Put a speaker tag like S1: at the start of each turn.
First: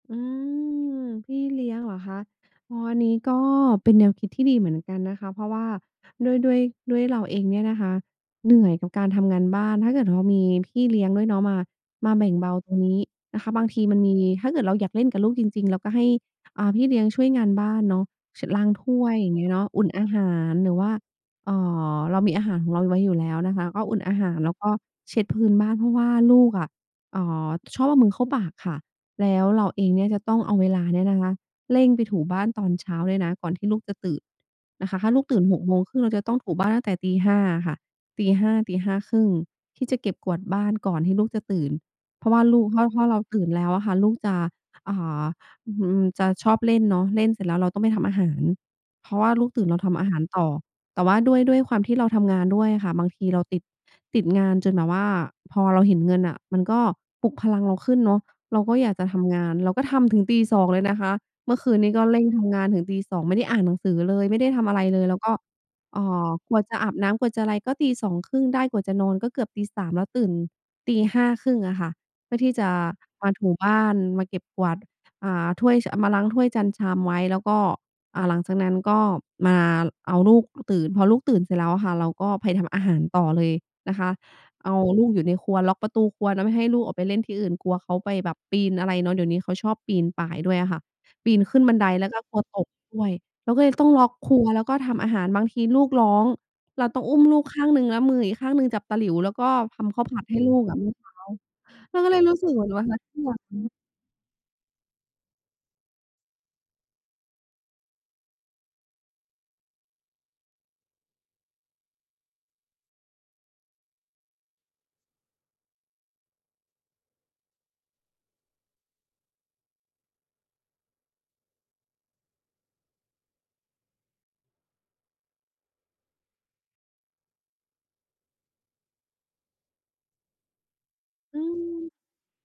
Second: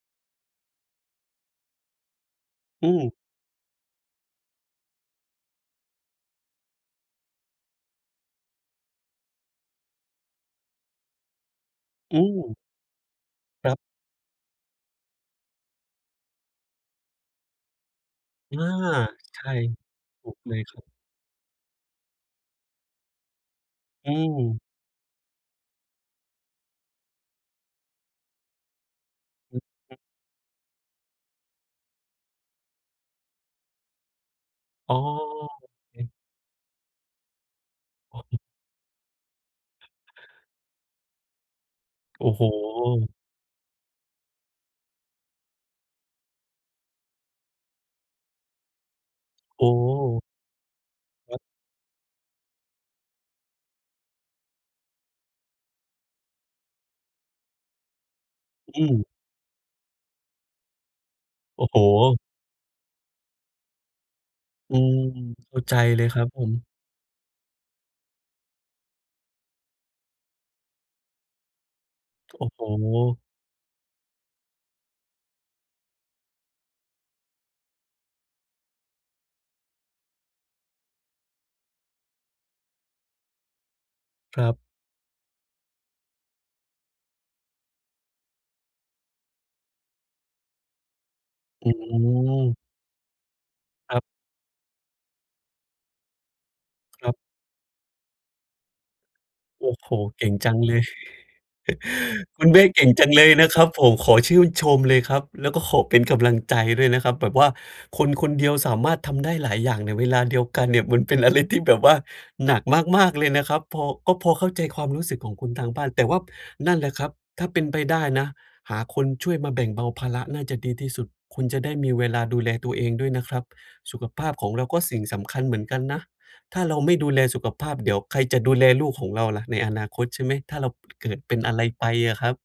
S1: อืม พี่เลี้ยงเหรอคะ? อ๋อ
S2: อื
S1: อันน
S2: ม
S1: ี้ก็เป็นแนวคิดที่ดีเหมือนกันนะคะ เพราะว่าด้วย ด้วย ด้วยเราเองเนี่ยนะคะเหนื่อยกับการทำงานบ้าน ถ้าเกิดว่ามีพี่เลี้ยงด้วยเนาะมา มา
S2: อ
S1: แบ่งเบ
S2: ืม
S1: าตรงนี้นะคะ บา
S2: ค
S1: ง
S2: รั
S1: ท
S2: บ
S1: ีมันมี ถ้าเกิดเราอยากเล่นกับลูกจริง ๆ เราก็ให้ อ่า พี่เลี้ยงช่วยงานบ้านเนาะ เช็ด
S2: อา
S1: ล้างถ้วย อย่า
S2: ใ
S1: ง
S2: ช
S1: เงี้
S2: ่
S1: ยเนาะ อุ่นอาห
S2: ถู
S1: า
S2: กเล
S1: ร
S2: ย
S1: หร
S2: ค
S1: ือ
S2: รั
S1: ว
S2: บ
S1: ่า เอ่อ เรามีอาหารของเราไว้อยู่แล้วนะคะ ก็อุ่น
S2: อื
S1: อาหาร แล้ว
S2: ม
S1: ก็เช็ดพื้นบ้าน เพราะว่าลูกอะ เอ่อ ชอบเอามือเข้าปากค่ะ แล้ว
S2: อื
S1: เร
S2: อ
S1: าเอง
S2: ฮึ
S1: เนี่ยจะต้องเอาเวลาเนี่ยนะคะเร่งไปถูบ้านตอนเช้าด้วยนะ ก่อนที่ลูกจะตื่นน
S2: อ
S1: ะ
S2: ๋
S1: ค
S2: อ
S1: ะ ถ้าลูกตื่น ห
S2: โ
S1: ก
S2: อ
S1: โมงค
S2: เ
S1: รึ่ง เร
S2: ค
S1: าจะต้องถูบ้านตั้งแต่ตี 5 อะค่ะ
S2: อ
S1: ต
S2: ๋
S1: ี
S2: อ
S1: 5 ตี 5 ครึ่ง ที่จะเก็บกวาดบ้านก่อนที่ลูกจะตื่น
S2: โ
S1: เพ
S2: อ
S1: ร
S2: ้
S1: าะว
S2: โ
S1: ่า
S2: ฮ
S1: ลูก เพราะ เพราะเราตื่นแล้วอะค่ะ ลูกจะ อ่า อืม จะชอบเล่นเนาะ เล่นเสร็จแล้วเราต้องไปทำอาหาร เพราะว่าลูก
S2: โ
S1: ตื่น เราทำอาหา
S2: อ้
S1: รต่อ แต่ว่าด
S2: ค
S1: ้
S2: ร
S1: ว
S2: ับ
S1: ย ด้วยความที่เราทำงานด้วยอะค่ะ บางทีเราติด ติดงานจนแบบว่า พอเราเห็นเงินน่ะมันก็ปลุกพลังเราขึ้นเนาะ เราก็
S2: อื
S1: อยาก
S2: ม
S1: จะทำงาน เราก็ทำถึงตี 2 เลยนะคะ เมื่
S2: โ
S1: อ
S2: อ้
S1: คื
S2: โฮ
S1: นนี้ก็เร่งทำงานถึงตี 2 ไม่ได้อ่านหนังสือเลย ไม่ได้ทำ
S2: อ
S1: อ
S2: ื
S1: ะไร
S2: ม
S1: เลย แล้วก็
S2: เข้าใจ
S1: เ
S2: เ
S1: อ
S2: ล
S1: ่
S2: ยครับ
S1: อ
S2: ผ
S1: กว่
S2: ม
S1: าจะอาบน้ำ กว่าจะอะไรก็ตี 2 ครึ่งได้ กว่าจะนอนก็เกือบตี 3 แล้วตื่นตี 5 ครึ่งอะค่ะ เพื่อ
S2: โอ้
S1: ที่
S2: โฮ
S1: จะมาถูบ้าน มาเก็บกวาด อ่า ถ้วย ช เอามาล้างถ้วยจานชามไว้ แล้วก็ อ่า หลังจากนั้นก็มาเอาลูกตื่น พอลูกตื่นเสร็จแล้วอะค่ะ เราก็ไปทำอาหารต่อเลยนะคะ
S2: ครับ
S1: เอาลูกอยู่ในครัว ล็อกประตูครัวเนาะ ไม่ให้ลูกออกไปเล่นที่อื่น กลัวเขาไปแบบปีนอะไรเนาะ เดี๋ยวนี้เขาชอบปีนป่ายด้วยอะค่ะ ปีนขึ้น
S2: อื
S1: บันได แล้วก็กลัว
S2: ม
S1: ตกด้วย เราก็เลยต้อ
S2: ค
S1: ง
S2: รั
S1: ล
S2: บ
S1: ็อกครัวแล้วก็ทำอาหาร บางทีลูกร้อง เราต้อ
S2: ค
S1: ง
S2: รั
S1: อ
S2: บ
S1: ุ้มลูกข้างหนึ่งแล้วมืออีกข้างหนึ่งจับตะหลิว แล้วก็
S2: โอ้
S1: ท
S2: โฮ
S1: ำข้าวผั
S2: เก
S1: ด
S2: ่ง
S1: ให้
S2: จ
S1: ล
S2: ั
S1: ู
S2: ง
S1: ก
S2: เ
S1: อ
S2: ล
S1: ะ
S2: ย
S1: มื้อเช้า เราก็เลยรู้
S2: คุ
S1: สึ
S2: ณ
S1: ก
S2: แ
S1: เ
S2: ม
S1: หม
S2: ่
S1: ือน
S2: เ
S1: ว
S2: ก
S1: ัน
S2: ่ง
S1: นั้น
S2: จัง
S1: ทั้
S2: เ
S1: ง
S2: ลย
S1: วั
S2: นะครับ
S1: น
S2: ผม ขอชื่นชมเลยครับ แล้วก็ขอเป็นกำลังใจด้วยนะครับ แบบว่าคนคนเดียวสามารถทำได้หลายอย่างในเวลาเดียวกันเนี่ย มันเป็นอะไรที่แบบว่าหนักมาก ๆ เลยนะครับ พอ ก็พอเข้าใจความรู้สึกของคุณทางบ้าน แต่ว่า นั่นแหละครับ ถ้าเป็นไปได้นะหาคนช่วยมาแบ่งเบาภาระน่าจะดีที่สุด คุณจะได้มีเวลาดูแลตัวเองด้วยนะครับ สุขภาพของเราก็สิ่งสำคัญเหมือนกันนะ ถ้าเราไม่ดูแลสุขภาพ เดี๋ยวใครจะดูแลลูกของเราล่ะในอนาคต ใช่ไหม? ถ้าเรา เกิดเป็
S1: อื
S2: นอะไรไป
S1: ม
S2: อะครับ